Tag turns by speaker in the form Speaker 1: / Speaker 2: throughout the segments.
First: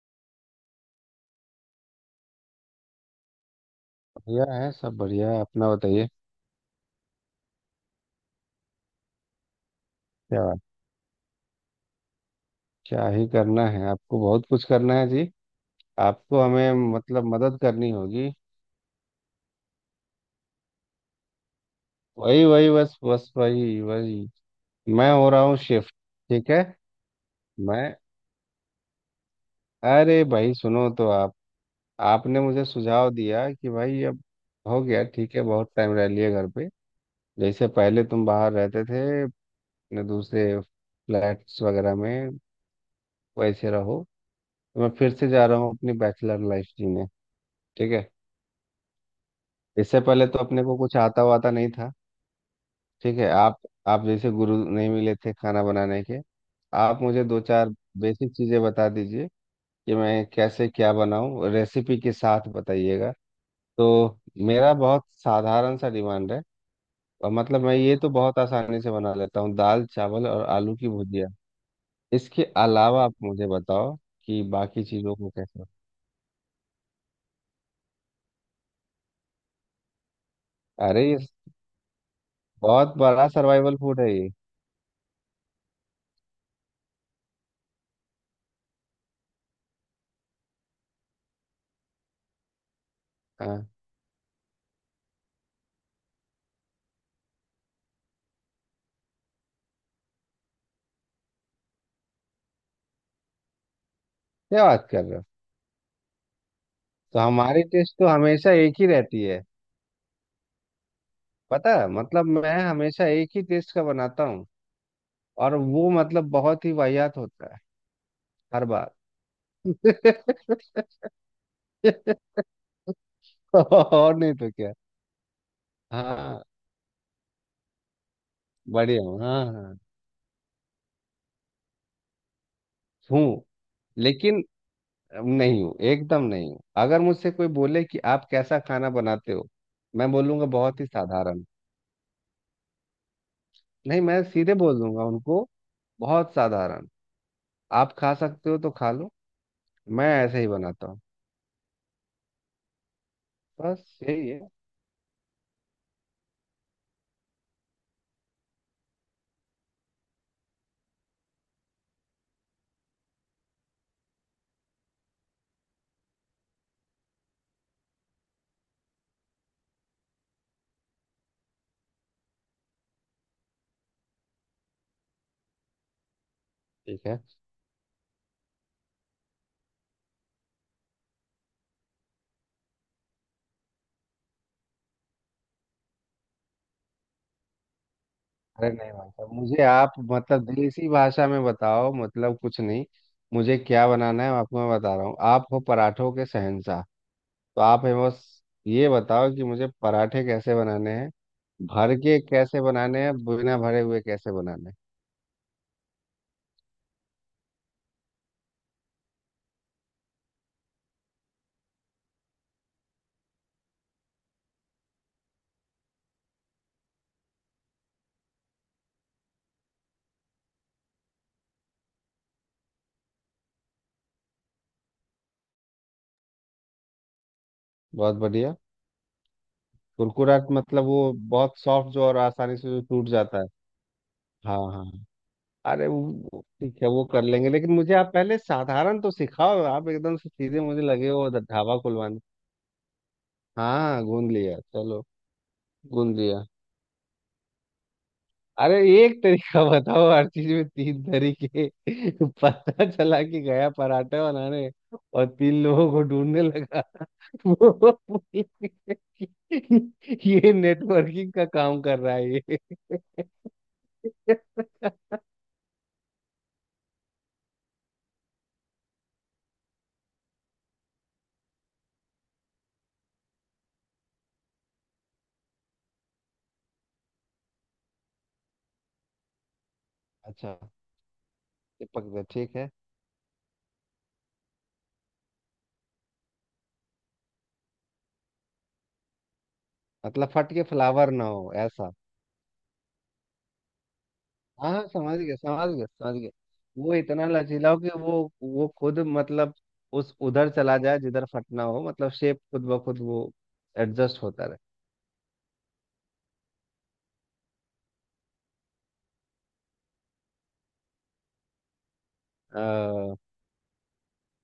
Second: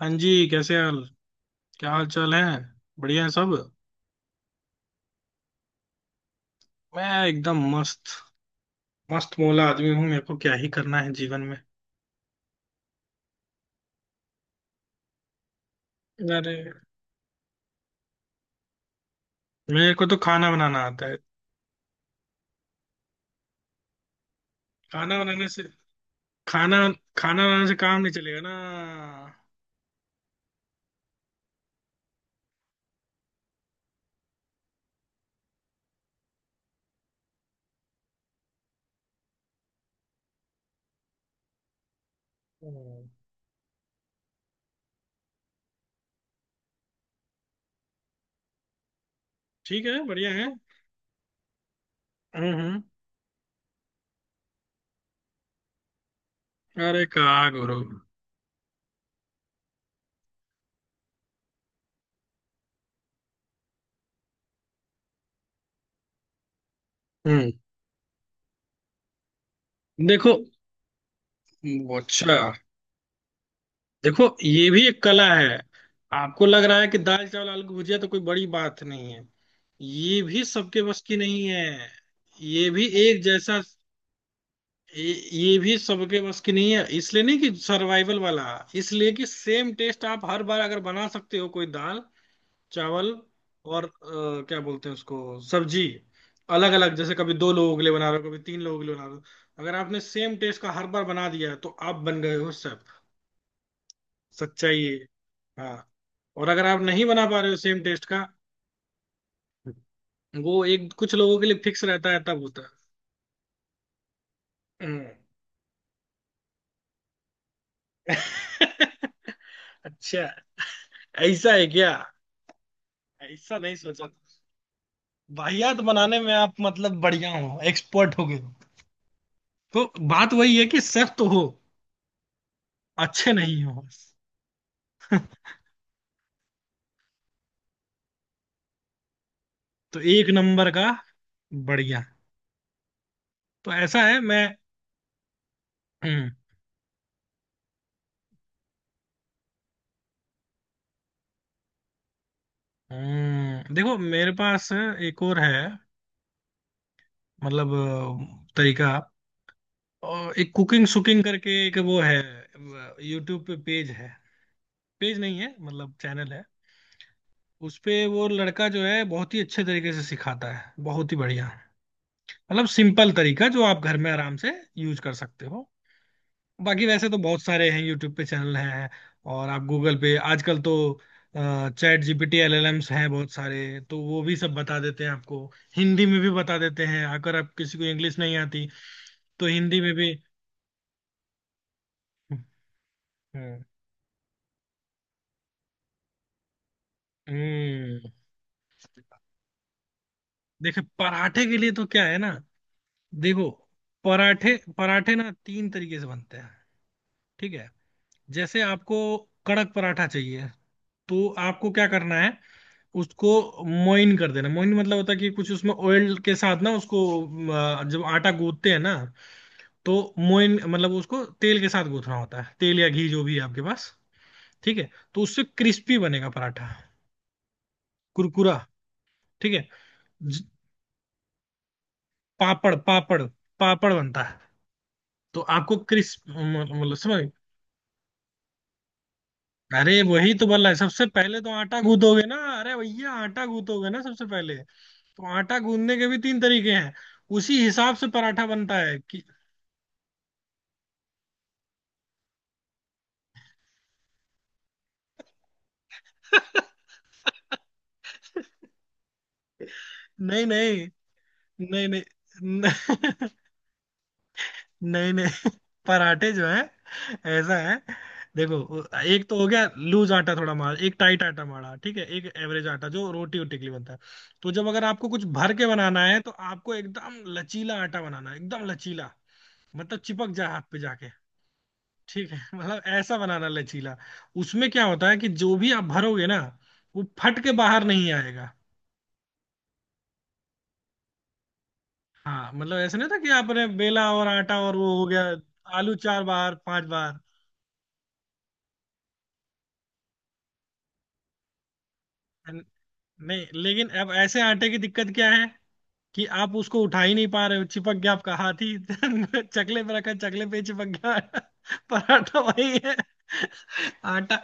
Speaker 1: हाँ जी, कैसे हाल? क्या हाल चाल है? बढ़िया है सब।
Speaker 2: बढ़िया है सब, बढ़िया है। अपना बताइए।
Speaker 1: मैं एकदम मस्त। मस्त मौला आदमी हूँ, मेरे को
Speaker 2: क्या?
Speaker 1: क्या ही करना है जीवन में।
Speaker 2: क्या ही करना है? आपको बहुत कुछ करना है जी। आपको
Speaker 1: अरे,
Speaker 2: हमें, मतलब, मदद करनी होगी।
Speaker 1: मेरे को तो खाना बनाना आता है।
Speaker 2: वही वही, बस बस, वही वही। मैं
Speaker 1: खाना
Speaker 2: हो रहा
Speaker 1: बनाने
Speaker 2: हूँ
Speaker 1: से
Speaker 2: शिफ्ट। ठीक है।
Speaker 1: खाना खाना बनाने से
Speaker 2: मैं
Speaker 1: काम नहीं चलेगा ना।
Speaker 2: अरे भाई सुनो। तो आप आपने मुझे सुझाव दिया कि भाई अब हो गया, ठीक है, बहुत टाइम रह लिया घर पे। जैसे पहले तुम बाहर रहते थे अपने दूसरे फ्लैट्स वगैरह में,
Speaker 1: हम्म।
Speaker 2: वैसे रहो। तो मैं फिर से जा रहा हूँ अपनी बैचलर लाइफ जीने। ठीक है।
Speaker 1: ठीक
Speaker 2: इससे
Speaker 1: है,
Speaker 2: पहले
Speaker 1: बढ़िया
Speaker 2: तो
Speaker 1: है।
Speaker 2: अपने को कुछ आता वाता नहीं था।
Speaker 1: हम्म,
Speaker 2: ठीक है। आप जैसे गुरु नहीं मिले थे खाना बनाने के। आप
Speaker 1: अरे का,
Speaker 2: मुझे दो चार
Speaker 1: गुरु।
Speaker 2: बेसिक चीज़ें बता दीजिए कि मैं कैसे क्या बनाऊं, रेसिपी के साथ बताइएगा। तो मेरा बहुत साधारण सा डिमांड है। और
Speaker 1: हम्म।
Speaker 2: मतलब मैं ये तो बहुत आसानी से बना लेता हूँ दाल चावल
Speaker 1: देखो
Speaker 2: और आलू की भुजिया।
Speaker 1: वो, अच्छा,
Speaker 2: इसके अलावा आप मुझे बताओ
Speaker 1: देखो,
Speaker 2: कि
Speaker 1: ये
Speaker 2: बाकी
Speaker 1: भी एक
Speaker 2: चीज़ों
Speaker 1: कला
Speaker 2: को
Speaker 1: है।
Speaker 2: कैसे।
Speaker 1: आपको लग रहा है कि दाल चावल आलू की भुजिया तो कोई बड़ी बात नहीं है, ये भी सबके बस
Speaker 2: अरे
Speaker 1: की
Speaker 2: ये
Speaker 1: नहीं है। ये भी
Speaker 2: बहुत
Speaker 1: एक
Speaker 2: बड़ा
Speaker 1: जैसा,
Speaker 2: सर्वाइवल फूड है ये।
Speaker 1: ये भी सबके बस की नहीं है, इसलिए नहीं कि सर्वाइवल वाला, इसलिए कि सेम टेस्ट आप हर बार अगर बना सकते हो कोई दाल चावल
Speaker 2: हाँ,
Speaker 1: और क्या बोलते हैं उसको, सब्जी। अलग अलग, जैसे कभी दो लोगों के लिए बना रहे हो, कभी तीन लोगों के लिए बना रहे हो, अगर आपने सेम टेस्ट का हर बार बना दिया है तो आप बन गए हो शेफ।
Speaker 2: क्या
Speaker 1: सच्चाई
Speaker 2: बात
Speaker 1: है।
Speaker 2: कर रहे हो।
Speaker 1: हाँ। और अगर आप नहीं
Speaker 2: तो
Speaker 1: बना पा रहे हो
Speaker 2: हमारी
Speaker 1: सेम
Speaker 2: टेस्ट
Speaker 1: टेस्ट
Speaker 2: तो
Speaker 1: का,
Speaker 2: हमेशा एक ही रहती है।
Speaker 1: वो एक कुछ लोगों के लिए
Speaker 2: पता
Speaker 1: फिक्स
Speaker 2: है?
Speaker 1: रहता है,
Speaker 2: मतलब
Speaker 1: तब
Speaker 2: मैं
Speaker 1: होता है।
Speaker 2: हमेशा एक ही टेस्ट का बनाता हूँ।
Speaker 1: हम्म।
Speaker 2: और वो मतलब बहुत ही वाहियात होता है हर बार।
Speaker 1: अच्छा, ऐसा है क्या? ऐसा नहीं सोचा
Speaker 2: और नहीं
Speaker 1: था।
Speaker 2: तो क्या।
Speaker 1: वाहियात बनाने में
Speaker 2: हाँ,
Speaker 1: आप मतलब बढ़िया हो, एक्सपर्ट हो गए हो।
Speaker 2: बढ़िया हूँ। हाँ हाँ।
Speaker 1: तो बात वही है कि सिर्फ तो हो, अच्छे
Speaker 2: हूँ,
Speaker 1: नहीं हो बस।
Speaker 2: लेकिन नहीं हूँ, एकदम नहीं हूँ। अगर मुझसे कोई बोले कि आप कैसा खाना बनाते हो,
Speaker 1: तो
Speaker 2: मैं
Speaker 1: एक
Speaker 2: बोलूंगा
Speaker 1: नंबर
Speaker 2: बहुत
Speaker 1: का।
Speaker 2: ही साधारण।
Speaker 1: बढ़िया। तो
Speaker 2: नहीं,
Speaker 1: ऐसा है
Speaker 2: मैं
Speaker 1: मैं।
Speaker 2: सीधे बोल दूंगा उनको,
Speaker 1: हम्म।
Speaker 2: बहुत साधारण। आप खा सकते हो तो खा लो। मैं ऐसे ही बनाता हूँ।
Speaker 1: देखो,
Speaker 2: बस यही
Speaker 1: मेरे
Speaker 2: है।
Speaker 1: पास एक और है, मतलब तरीका। और एक कुकिंग सुकिंग करके एक वो है, यूट्यूब पे पेज है, पेज नहीं है मतलब चैनल है। उस पे वो लड़का जो है बहुत ही अच्छे तरीके से सिखाता है, बहुत ही बढ़िया। मतलब सिंपल तरीका जो आप घर में आराम से यूज कर सकते हो। बाकी
Speaker 2: ठीक
Speaker 1: वैसे तो
Speaker 2: है।
Speaker 1: बहुत सारे हैं, यूट्यूब पे चैनल हैं। और आप गूगल पे आजकल तो, चैट जीपीटी एलएलएम्स हैं बहुत सारे, तो वो भी सब बता देते हैं आपको। हिंदी में भी बता देते हैं, अगर आप किसी को इंग्लिश नहीं आती
Speaker 2: अरे नहीं भाई साहब,
Speaker 1: तो
Speaker 2: मुझे
Speaker 1: हिंदी
Speaker 2: आप,
Speaker 1: में भी।
Speaker 2: मतलब, देसी भाषा में बताओ, मतलब कुछ नहीं। मुझे
Speaker 1: हम्म,
Speaker 2: क्या बनाना है आपको मैं बता रहा हूँ। आप हो पराठों के शहंशाह। तो आप है
Speaker 1: हम्म।
Speaker 2: बस, ये बताओ कि मुझे पराठे कैसे
Speaker 1: देखो,
Speaker 2: बनाने हैं,
Speaker 1: पराठे के लिए तो
Speaker 2: भर
Speaker 1: क्या है
Speaker 2: के
Speaker 1: ना,
Speaker 2: कैसे बनाने हैं,
Speaker 1: देखो,
Speaker 2: बिना भरे हुए कैसे
Speaker 1: पराठे
Speaker 2: बनाने हैं।
Speaker 1: पराठे ना तीन तरीके से बनते हैं। ठीक है। जैसे आपको कड़क पराठा चाहिए, तो आपको क्या करना है, उसको मोइन कर देना। मोइन मतलब होता है कि कुछ उसमें ऑयल के साथ ना उसको, जब आटा गूंथते हैं ना, तो मोइन मतलब उसको तेल के साथ गूंथना होता है, तेल या घी जो भी है आपके पास। ठीक है। तो उससे क्रिस्पी बनेगा पराठा,
Speaker 2: बहुत
Speaker 1: कुरकुरा।
Speaker 2: बढ़िया।
Speaker 1: ठीक है।
Speaker 2: कुरकुरा
Speaker 1: ज-
Speaker 2: मतलब वो बहुत सॉफ्ट जो और आसानी से
Speaker 1: पापड़,
Speaker 2: जो टूट
Speaker 1: पापड़
Speaker 2: जाता है।
Speaker 1: पापड़ बनता है।
Speaker 2: हाँ हाँ हाँ।
Speaker 1: तो आपको
Speaker 2: अरे वो
Speaker 1: क्रिस्प
Speaker 2: वो ठीक है,
Speaker 1: मतलब
Speaker 2: वो कर
Speaker 1: समझ।
Speaker 2: लेंगे, लेकिन मुझे आप पहले साधारण तो सिखाओ। आप
Speaker 1: अरे
Speaker 2: एकदम से
Speaker 1: वही तो
Speaker 2: सीधे
Speaker 1: बोल रहा है,
Speaker 2: मुझे
Speaker 1: सबसे
Speaker 2: लगे हो
Speaker 1: पहले तो
Speaker 2: ढाबा
Speaker 1: आटा
Speaker 2: खुलवाने।
Speaker 1: गूंदोगे ना, अरे भैया आटा
Speaker 2: हाँ
Speaker 1: गूंदोगे
Speaker 2: हाँ
Speaker 1: ना
Speaker 2: हाँ,
Speaker 1: सबसे
Speaker 2: गूंद
Speaker 1: पहले।
Speaker 2: लिया, चलो।
Speaker 1: तो आटा गूंदने के
Speaker 2: गूंद
Speaker 1: भी तीन
Speaker 2: लिया।
Speaker 1: तरीके हैं, उसी हिसाब से पराठा
Speaker 2: अरे
Speaker 1: बनता है
Speaker 2: एक
Speaker 1: कि।
Speaker 2: तरीका बताओ, हर चीज में 3 तरीके। पता चला कि गया पराठे बनाने और 3 लोगों को ढूंढने लगा। वो,
Speaker 1: नहीं
Speaker 2: ये
Speaker 1: नहीं,
Speaker 2: नेटवर्किंग का काम
Speaker 1: नहीं
Speaker 2: कर
Speaker 1: नहीं।
Speaker 2: रहा है ये।
Speaker 1: नहीं, नहीं नहीं। पराठे जो है, ऐसा है, देखो, एक तो हो गया लूज आटा थोड़ा मार, एक टाइट आटा मारा, ठीक है, एक एवरेज आटा जो रोटी वोटी के लिए बनता है। तो जब अगर आपको कुछ भर के बनाना है, तो आपको एकदम लचीला आटा बनाना है, एकदम लचीला। मतलब चिपक जाए
Speaker 2: अच्छा,
Speaker 1: हाथ पे जाके।
Speaker 2: चिपक गया,
Speaker 1: ठीक है।
Speaker 2: ठीक है।
Speaker 1: मतलब ऐसा बनाना लचीला। उसमें क्या होता है कि जो भी आप भरोगे ना, वो फट के बाहर नहीं आएगा।
Speaker 2: मतलब फट के फ्लावर ना हो ऐसा।
Speaker 1: हाँ, मतलब ऐसा नहीं था कि आपने बेला और आटा और
Speaker 2: हाँ
Speaker 1: वो हो
Speaker 2: समझ
Speaker 1: गया,
Speaker 2: गया, समझ गया,
Speaker 1: आलू
Speaker 2: समझ
Speaker 1: चार
Speaker 2: गया।
Speaker 1: बार पांच
Speaker 2: वो
Speaker 1: बार।
Speaker 2: इतना लचीला हो कि वो खुद मतलब उस उधर चला जाए जिधर फटना हो, मतलब शेप
Speaker 1: न-
Speaker 2: खुद ब खुद वो
Speaker 1: नहीं, लेकिन अब
Speaker 2: एडजस्ट
Speaker 1: ऐसे
Speaker 2: होता रहे।
Speaker 1: आटे की दिक्कत क्या है कि आप उसको उठा ही नहीं पा रहे हो, चिपक गया आपका हाथ ही। चकले पे रखा, चकले पे ही चिपक गया। पराठा वही है।
Speaker 2: अ,
Speaker 1: आटा,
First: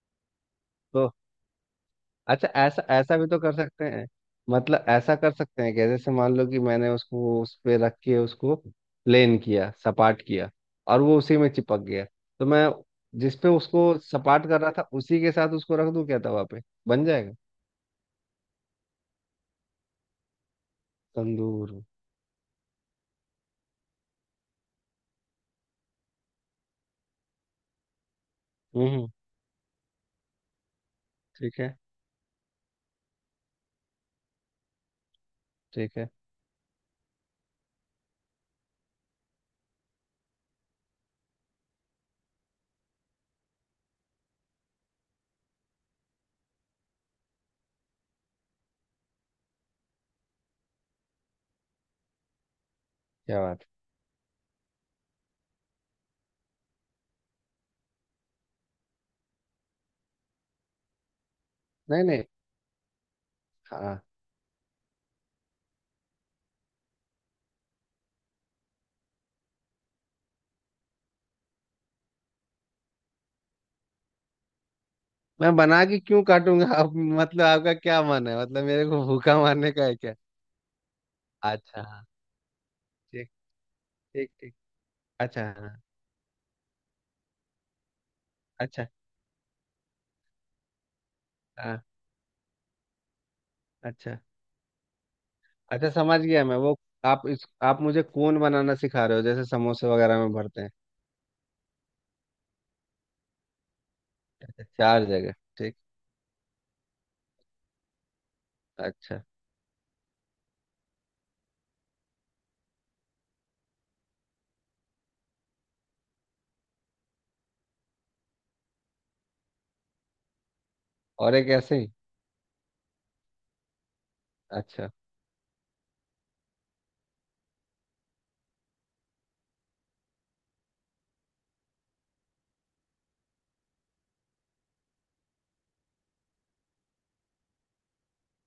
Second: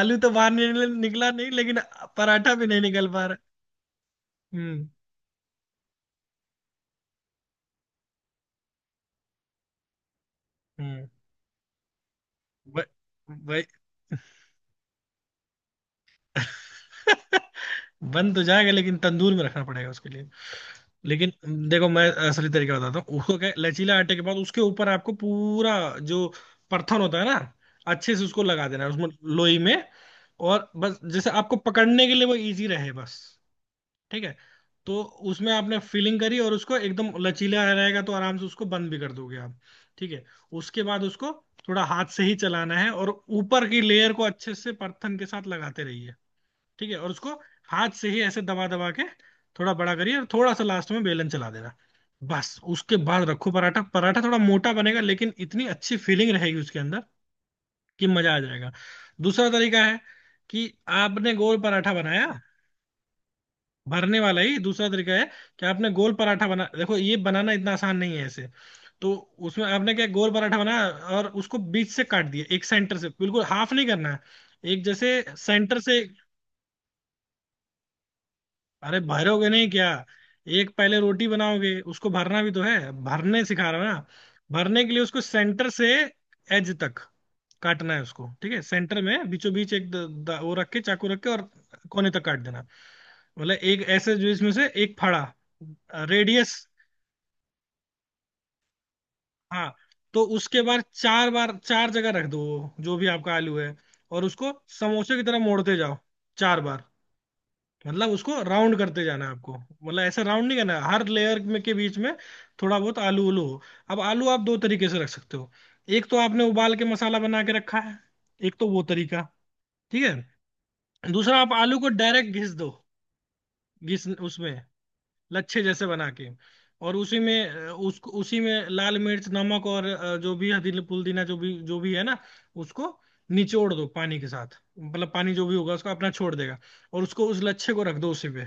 Speaker 1: आलू तो बाहर नहीं
Speaker 2: तो
Speaker 1: निकला नहीं, लेकिन
Speaker 2: अच्छा,
Speaker 1: पराठा भी नहीं
Speaker 2: ऐसा
Speaker 1: निकल
Speaker 2: ऐसा
Speaker 1: पा
Speaker 2: भी
Speaker 1: रहा।
Speaker 2: तो कर सकते हैं। मतलब
Speaker 1: हम्म,
Speaker 2: ऐसा कर सकते हैं कि जैसे मान लो कि मैंने उसको उस पे रख के उसको प्लेन किया, सपाट किया, और
Speaker 1: हम्म।
Speaker 2: वो उसी में चिपक गया, तो मैं
Speaker 1: ब-
Speaker 2: जिस पे
Speaker 1: भाई।
Speaker 2: उसको सपाट कर रहा था उसी के साथ उसको रख दूं क्या तवा पे? बन जाएगा।
Speaker 1: बन तो जाएगा, लेकिन तंदूर में रखना पड़ेगा उसके लिए। लेकिन
Speaker 2: तंदूर।
Speaker 1: देखो, मैं असली तरीका बताता हूँ। उसको क्या है, लचीला आटे के बाद उसके ऊपर आपको पूरा जो परथन होता है ना, अच्छे से उसको लगा देना है
Speaker 2: हम्म।
Speaker 1: उसमें, लोई में। और बस जैसे आपको
Speaker 2: ठीक है,
Speaker 1: पकड़ने के लिए वो इजी रहे, बस। ठीक है। तो उसमें आपने
Speaker 2: ठीक है।
Speaker 1: फिलिंग करी, और उसको एकदम लचीला रहेगा तो आराम से उसको बंद भी कर दोगे आप। ठीक है। उसके बाद उसको थोड़ा हाथ से ही चलाना है, और ऊपर की लेयर को अच्छे से परथन के साथ लगाते रहिए। ठीक है। और उसको हाथ से ही ऐसे दबा दबा के थोड़ा बड़ा करिए, और थोड़ा सा लास्ट में बेलन चला देना। बस उसके बाद
Speaker 2: क्या
Speaker 1: रखो
Speaker 2: बात।
Speaker 1: पराठा। पराठा थोड़ा मोटा बनेगा, लेकिन इतनी अच्छी फीलिंग रहेगी उसके अंदर कि मजा आ जाएगा। दूसरा तरीका है कि आपने गोल पराठा
Speaker 2: नहीं नहीं।
Speaker 1: बनाया,
Speaker 2: हाँ,
Speaker 1: भरने वाला ही दूसरा तरीका है, कि आपने गोल पराठा बना, देखो ये बनाना इतना आसान नहीं है ऐसे। तो उसमें आपने क्या, गोल पराठा बनाया और उसको बीच से काट दिया, एक सेंटर से, बिल्कुल हाफ नहीं करना है, एक जैसे
Speaker 2: मैं
Speaker 1: सेंटर
Speaker 2: बना के
Speaker 1: से।
Speaker 2: क्यों काटूंगा? आप मतलब आपका क्या मन है, मतलब मेरे
Speaker 1: अरे
Speaker 2: को भूखा
Speaker 1: भरोगे नहीं
Speaker 2: मारने का
Speaker 1: क्या,
Speaker 2: है क्या?
Speaker 1: एक पहले रोटी बनाओगे,
Speaker 2: अच्छा हाँ।
Speaker 1: उसको भरना भी तो है,
Speaker 2: ठीक,
Speaker 1: भरने सिखा रहा हूं ना।
Speaker 2: ठीक ठीक।
Speaker 1: भरने के लिए उसको
Speaker 2: अच्छा
Speaker 1: सेंटर
Speaker 2: हाँ।
Speaker 1: से एज तक काटना है उसको, ठीक है,
Speaker 2: अच्छा
Speaker 1: सेंटर में बीचों बीच एक द, द, वो रख के, चाकू रख के और
Speaker 2: हाँ।
Speaker 1: कोने तक काट देना। मतलब एक ऐसे
Speaker 2: अच्छा
Speaker 1: जो इसमें से एक फाड़ा,
Speaker 2: अच्छा, समझ गया
Speaker 1: रेडियस।
Speaker 2: मैं वो। आप मुझे कोन बनाना सिखा रहे हो जैसे
Speaker 1: हाँ।
Speaker 2: समोसे वगैरह
Speaker 1: तो
Speaker 2: में भरते
Speaker 1: उसके
Speaker 2: हैं।
Speaker 1: बाद चार बार चार जगह रख दो वो, जो भी आपका आलू है, और उसको
Speaker 2: चार
Speaker 1: समोसे की
Speaker 2: जगह
Speaker 1: तरह मोड़ते
Speaker 2: ठीक।
Speaker 1: जाओ चार बार। मतलब उसको राउंड करते
Speaker 2: अच्छा।
Speaker 1: जाना है आपको, मतलब ऐसा राउंड नहीं करना है, हर लेयर में के बीच में थोड़ा बहुत आलू उलू हो। अब आलू आप दो तरीके से रख सकते हो। एक तो आपने उबाल के मसाला बना के रखा है, एक तो वो तरीका, ठीक है।
Speaker 2: और
Speaker 1: दूसरा,
Speaker 2: एक
Speaker 1: आप
Speaker 2: ऐसे
Speaker 1: आलू को
Speaker 2: ही।
Speaker 1: डायरेक्ट घिस दो, घिस उसमें
Speaker 2: अच्छा,
Speaker 1: लच्छे जैसे बना के। और उसी में उसको उसी में लाल मिर्च नमक और जो भी हल्दी पुदीना जो भी है ना, उसको निचोड़ दो पानी के साथ, मतलब पानी जो भी होगा उसको अपना छोड़ देगा। और उसको उस लच्छे को रख दो उसी पे,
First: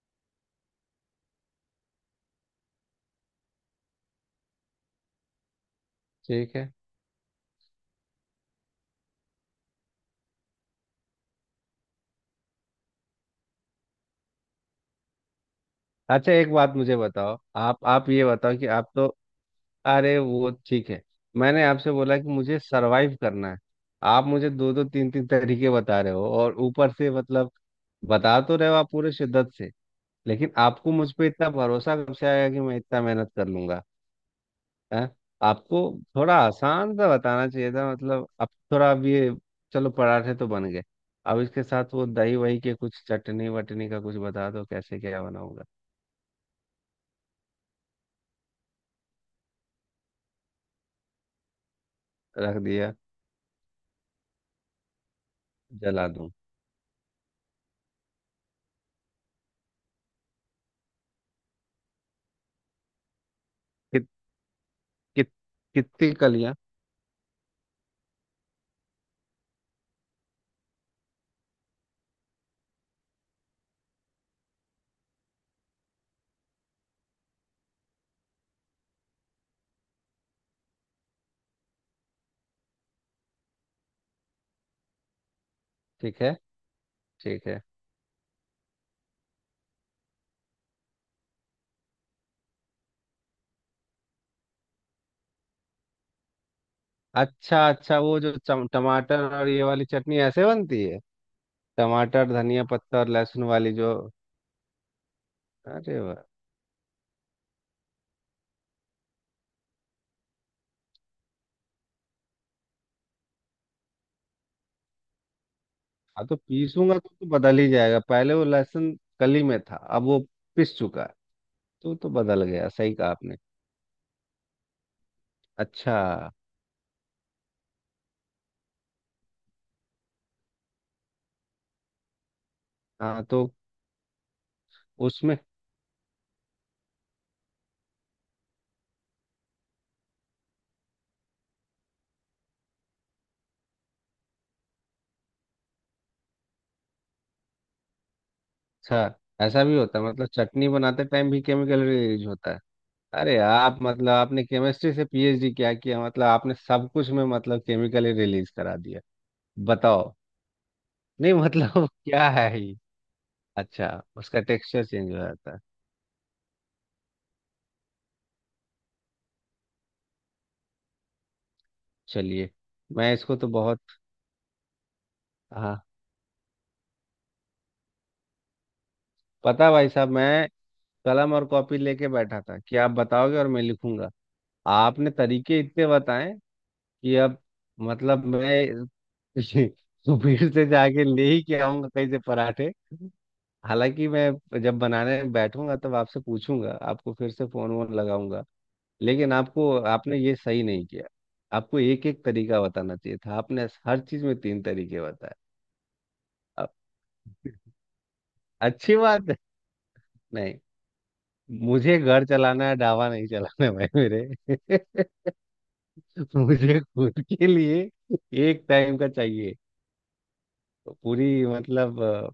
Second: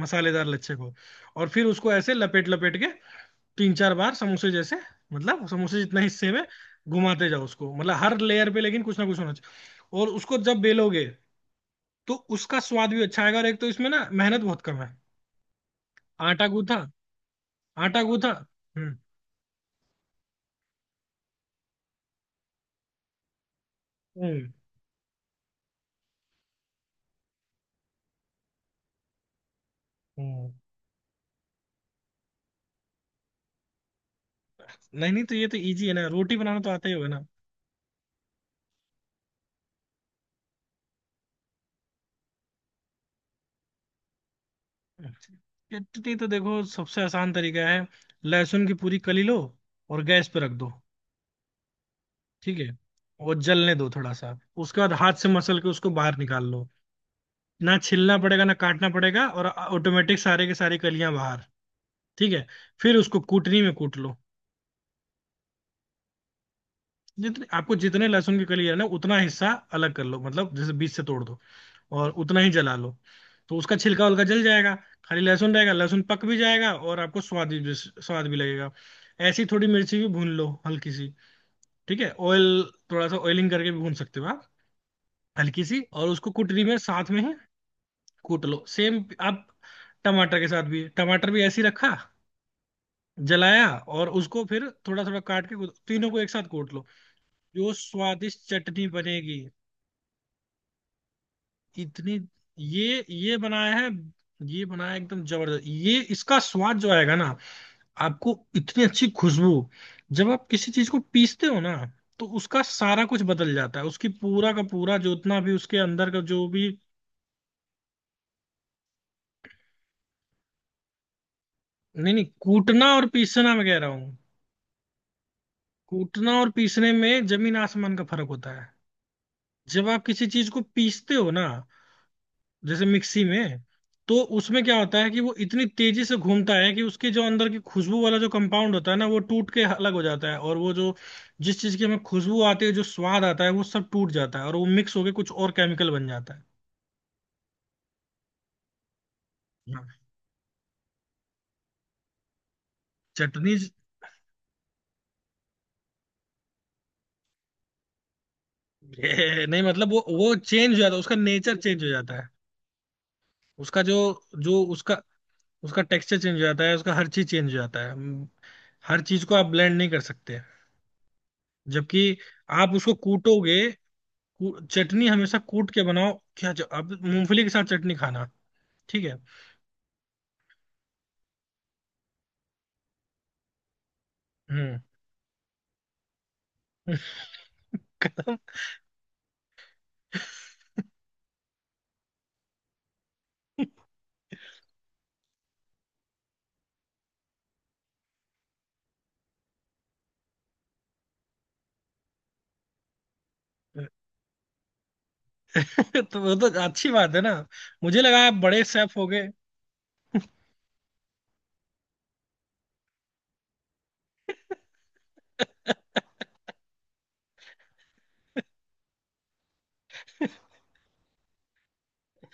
Speaker 1: मसालेदार लच्छे को, और फिर उसको ऐसे लपेट लपेट के तीन चार बार समोसे जैसे, मतलब समोसे जितना हिस्से में
Speaker 2: ठीक है।
Speaker 1: घुमाते जाओ उसको, मतलब हर लेयर पे लेकिन कुछ ना कुछ होना चाहिए। और उसको जब बेलोगे, तो उसका स्वाद भी अच्छा आएगा, और एक तो इसमें ना मेहनत बहुत कम है।
Speaker 2: अच्छा,
Speaker 1: आटा
Speaker 2: एक बात
Speaker 1: गूंथा,
Speaker 2: मुझे बताओ, आप
Speaker 1: आटा
Speaker 2: आप ये
Speaker 1: गूंथा।
Speaker 2: बताओ कि आप
Speaker 1: हम्म,
Speaker 2: तो। अरे वो ठीक है, मैंने आपसे बोला कि मुझे सरवाइव करना है। आप मुझे
Speaker 1: हम्म,
Speaker 2: दो दो तीन तीन तरीके बता रहे हो और ऊपर से, मतलब, बता तो रहे हो आप पूरे शिद्दत से।
Speaker 1: हम्म।
Speaker 2: लेकिन आपको मुझ पे इतना भरोसा कब से आया कि मैं इतना मेहनत कर लूंगा? हैं?
Speaker 1: नहीं नहीं, तो ये तो
Speaker 2: आपको
Speaker 1: इजी है ना,
Speaker 2: थोड़ा
Speaker 1: रोटी बनाना तो आता ही
Speaker 2: आसान
Speaker 1: होगा
Speaker 2: सा
Speaker 1: ना।
Speaker 2: बताना चाहिए था। मतलब अब थोड़ा अब ये, चलो पराठे तो बन गए। अब इसके साथ वो दही वही के कुछ, चटनी वटनी का कुछ बता दो कैसे क्या बनाऊंगा।
Speaker 1: चटनी तो देखो, सबसे आसान तरीका है, लहसुन की पूरी कली लो और गैस पे रख दो। ठीक
Speaker 2: रख
Speaker 1: है।
Speaker 2: दिया।
Speaker 1: और जलने दो थोड़ा सा, उसके बाद हाथ से मसल के उसको
Speaker 2: जला
Speaker 1: बाहर
Speaker 2: दूं।
Speaker 1: निकाल लो, ना छिलना पड़ेगा ना काटना पड़ेगा, और ऑटोमेटिक सारे के सारे कलियां बाहर। ठीक है। फिर उसको कूटनी में कूट
Speaker 2: कित
Speaker 1: लो।
Speaker 2: कित कितनी कलियां।
Speaker 1: जितने आपको, जितने लहसुन की कली है ना, उतना हिस्सा अलग कर लो, मतलब जैसे बीच से तोड़ दो, और उतना ही जला लो। तो उसका छिलका उलका जल जाएगा, खाली लहसुन रहेगा, लहसुन पक भी जाएगा, और आपको स्वाद भी, स्वाद भी लगेगा। ऐसी थोड़ी मिर्ची भी भून लो हल्की सी। ठीक है, ऑयल थोड़ा सा ऑयलिंग करके भी भून सकते हो आप, हल्की सी, और
Speaker 2: ठीक
Speaker 1: उसको
Speaker 2: है,
Speaker 1: कुटरी में साथ में ही
Speaker 2: ठीक है।
Speaker 1: कूट लो, सेम। आप टमाटर के साथ भी, टमाटर भी ऐसे ही रखा, जलाया, और उसको फिर थोड़ा थोड़ा काट के तीनों को एक साथ कूट लो।
Speaker 2: अच्छा
Speaker 1: जो
Speaker 2: अच्छा, वो जो
Speaker 1: स्वादिष्ट चटनी
Speaker 2: टमाटर
Speaker 1: बनेगी,
Speaker 2: और ये वाली चटनी ऐसे बनती है?
Speaker 1: इतनी।
Speaker 2: टमाटर धनिया पत्ता और
Speaker 1: ये
Speaker 2: लहसुन वाली
Speaker 1: बनाया है,
Speaker 2: जो?
Speaker 1: ये बनाया है एकदम जबरदस्त, ये
Speaker 2: अरे वाह।
Speaker 1: इसका स्वाद जो आएगा ना आपको, इतनी अच्छी खुशबू। जब आप किसी चीज को पीसते हो ना, तो उसका सारा कुछ बदल जाता है, उसकी पूरा का पूरा जो उतना भी उसके अंदर का
Speaker 2: हाँ तो
Speaker 1: जो भी।
Speaker 2: पीसूंगा तो बदल ही जाएगा। पहले वो लहसुन कली में था अब वो पिस चुका है, तो
Speaker 1: नहीं नहीं,
Speaker 2: बदल गया,
Speaker 1: कूटना
Speaker 2: सही
Speaker 1: और
Speaker 2: कहा आपने।
Speaker 1: पीसना मैं कह रहा हूँ,
Speaker 2: अच्छा।
Speaker 1: कूटना और पीसने में जमीन आसमान का फर्क होता है। जब आप किसी चीज को पीसते हो ना जैसे मिक्सी
Speaker 2: हाँ तो
Speaker 1: में, तो उसमें क्या होता है कि वो
Speaker 2: उसमें।
Speaker 1: इतनी तेजी से घूमता है कि उसके जो अंदर की खुशबू वाला जो कंपाउंड होता है ना, वो टूट के अलग हो जाता है, और वो जो जिस चीज की हमें खुशबू आती है, जो स्वाद आता है, वो सब टूट जाता है और वो मिक्स होके कुछ और केमिकल बन जाता है।
Speaker 2: अच्छा, ऐसा भी
Speaker 1: हाँ,
Speaker 2: होता है मतलब चटनी बनाते टाइम भी केमिकल यूज होता है? अरे
Speaker 1: चटनी।
Speaker 2: आप मतलब आपने केमिस्ट्री से पीएचडी क्या किया, मतलब आपने सब कुछ में मतलब केमिकल ही रिलीज करा दिया।
Speaker 1: ये नहीं, मतलब वो
Speaker 2: बताओ।
Speaker 1: वो चेंज हो जाता है, उसका
Speaker 2: नहीं
Speaker 1: नेचर चेंज
Speaker 2: मतलब
Speaker 1: हो जाता है।
Speaker 2: क्या है।
Speaker 1: उसका
Speaker 2: अच्छा।
Speaker 1: जो,
Speaker 2: उसका
Speaker 1: जो
Speaker 2: टेक्सचर
Speaker 1: उसका,
Speaker 2: चेंज हो जाता है।
Speaker 1: उसका टेक्सचर चेंज हो जाता है, उसका हर चीज चेंज हो जाता है। हर चीज को आप ब्लेंड नहीं कर सकते, जबकि
Speaker 2: चलिए,
Speaker 1: आप उसको
Speaker 2: मैं इसको तो
Speaker 1: कूटोगे।
Speaker 2: बहुत,
Speaker 1: चटनी हमेशा कूट
Speaker 2: हाँ।
Speaker 1: के बनाओ क्या, जो अब मूंगफली के साथ चटनी खाना। ठीक है।
Speaker 2: पता है भाई साहब, मैं कलम और कॉपी लेके बैठा था कि आप बताओगे और मैं लिखूंगा।
Speaker 1: हम्म।
Speaker 2: आपने तरीके इतने बताए कि अब मतलब मैं सुबीर से जाके ले ही के आऊंगा कहीं से पराठे। हालांकि मैं जब बनाने बैठूंगा तब आपसे पूछूंगा, आपको फिर से फोन वोन लगाऊंगा। लेकिन आपको आपने ये सही नहीं किया। आपको एक एक तरीका बताना चाहिए था, आपने हर चीज में तीन तरीके बताए।
Speaker 1: तो वो तो अच्छी बात है ना, मुझे लगा आप बड़े
Speaker 2: अच्छी
Speaker 1: शेफ हो गए।
Speaker 2: बात है। नहीं, मुझे घर चलाना है, ढाबा नहीं चलाना है भाई मेरे। मुझे खुद के लिए एक टाइम का चाहिए, तो पूरी मतलब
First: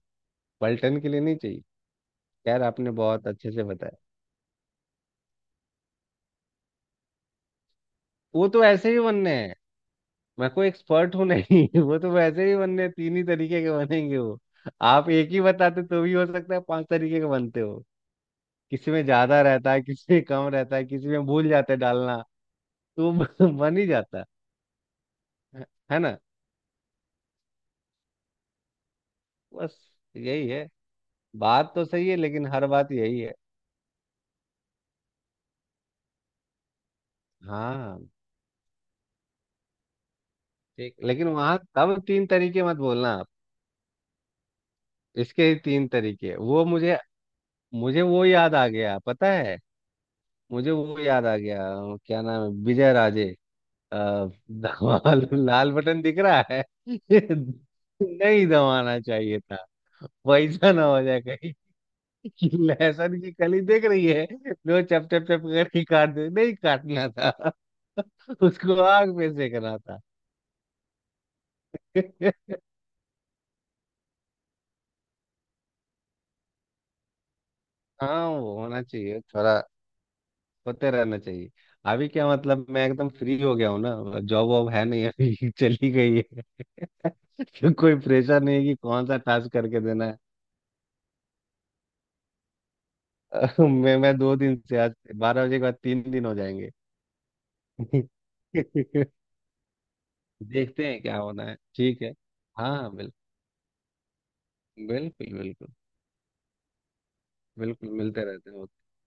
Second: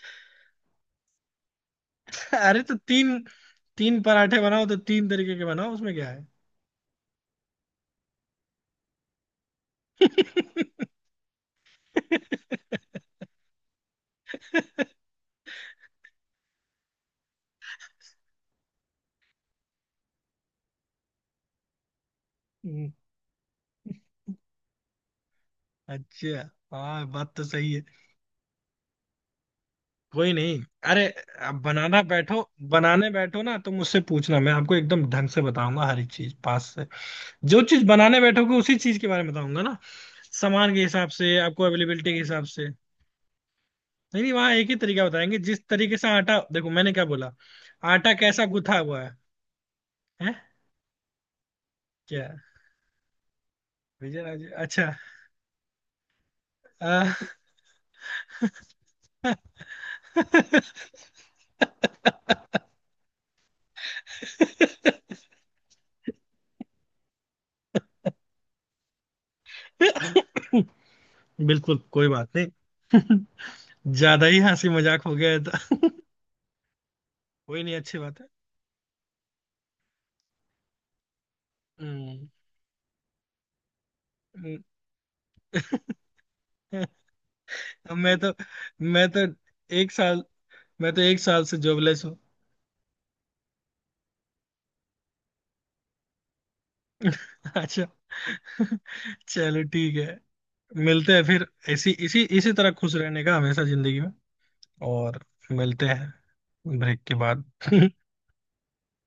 Speaker 2: पलटन के लिए नहीं चाहिए।
Speaker 1: अरे
Speaker 2: खैर
Speaker 1: तो
Speaker 2: आपने
Speaker 1: तीन,
Speaker 2: बहुत अच्छे से बताया।
Speaker 1: तीन पराठे बनाओ तो तीन तरीके के बनाओ, उसमें क्या है।
Speaker 2: वो तो ऐसे ही बनने हैं, मैं कोई एक्सपर्ट हूँ नहीं। वो तो वैसे ही बनने हैं, तीन ही तरीके के बनेंगे वो। आप एक ही बताते तो भी हो सकता है 5 तरीके के बनते हो। किसी में ज्यादा रहता है, किसी में कम रहता है, किसी में भूल जाते हैं डालना,
Speaker 1: हम्म,
Speaker 2: तो बन ही जाता है। है ना?
Speaker 1: अच्छा, हाँ बात तो सही है।
Speaker 2: बस
Speaker 1: कोई
Speaker 2: यही
Speaker 1: नहीं।
Speaker 2: है।
Speaker 1: अरे, अब
Speaker 2: बात तो
Speaker 1: बनाना
Speaker 2: सही है
Speaker 1: बैठो,
Speaker 2: लेकिन हर बात
Speaker 1: बनाने
Speaker 2: यही है।
Speaker 1: बैठो ना तो मुझसे पूछना, मैं आपको एकदम ढंग से बताऊंगा हर एक चीज पास से, जो चीज
Speaker 2: हाँ
Speaker 1: बनाने बैठोगे उसी चीज के बारे में बताऊंगा ना, सामान के
Speaker 2: ठीक,
Speaker 1: हिसाब
Speaker 2: लेकिन
Speaker 1: से
Speaker 2: वहां
Speaker 1: आपको,
Speaker 2: तब
Speaker 1: अवेलेबिलिटी के
Speaker 2: तीन
Speaker 1: हिसाब
Speaker 2: तरीके
Speaker 1: से।
Speaker 2: मत बोलना आप।
Speaker 1: नहीं नहीं, वहाँ एक ही तरीका बताएंगे,
Speaker 2: इसके ही
Speaker 1: जिस
Speaker 2: तीन
Speaker 1: तरीके से
Speaker 2: तरीके
Speaker 1: आटा,
Speaker 2: वो,
Speaker 1: देखो मैंने
Speaker 2: मुझे
Speaker 1: क्या बोला,
Speaker 2: मुझे
Speaker 1: आटा
Speaker 2: वो
Speaker 1: कैसा
Speaker 2: याद आ
Speaker 1: गुथा
Speaker 2: गया,
Speaker 1: हुआ है,
Speaker 2: पता है,
Speaker 1: हैं?
Speaker 2: मुझे वो याद आ गया, क्या
Speaker 1: क्या?
Speaker 2: नाम है, विजय राजे। अ,
Speaker 1: विजय राजे, अच्छा।
Speaker 2: धमाल लाल बटन दिख रहा है।
Speaker 1: आ,
Speaker 2: नहीं दबाना चाहिए था, वैसा ना हो जाए कहीं। लहसुन की कली देख रही है जो चप चप चप करके काट दे, नहीं काटना था। उसको आग में सेकना था।
Speaker 1: बिल्कुल, कोई बात नहीं। ज्यादा ही हंसी मजाक हो गया था। कोई नहीं, अच्छी बात है।
Speaker 2: हाँ वो होना चाहिए थोड़ा, होते रहना चाहिए। अभी
Speaker 1: हम्म,
Speaker 2: क्या मतलब मैं एकदम फ्री हो गया हूँ ना, जॉब
Speaker 1: हम्म।
Speaker 2: वॉब है नहीं अभी, चली गई है। तो कोई
Speaker 1: मैं तो,
Speaker 2: प्रेशर नहीं है कि कौन
Speaker 1: मैं
Speaker 2: सा
Speaker 1: तो
Speaker 2: टास्क करके
Speaker 1: एक
Speaker 2: देना है।
Speaker 1: साल, मैं तो एक साल से जॉबलेस हूँ।
Speaker 2: मैं 2 दिन से, आज 12 बजे के बाद 3 दिन हो जाएंगे।
Speaker 1: अच्छा, चलो ठीक है।
Speaker 2: देखते हैं
Speaker 1: मिलते
Speaker 2: क्या
Speaker 1: हैं
Speaker 2: होना
Speaker 1: फिर,
Speaker 2: है,
Speaker 1: इसी
Speaker 2: ठीक है।
Speaker 1: इसी इसी तरह
Speaker 2: हाँ हाँ
Speaker 1: खुश
Speaker 2: बिल्कुल।
Speaker 1: रहने का हमेशा जिंदगी में। और
Speaker 2: बिल्कुल बिल्कुल।
Speaker 1: मिलते हैं ब्रेक के बाद।
Speaker 2: बिल्कुल मिलते रहते हैं।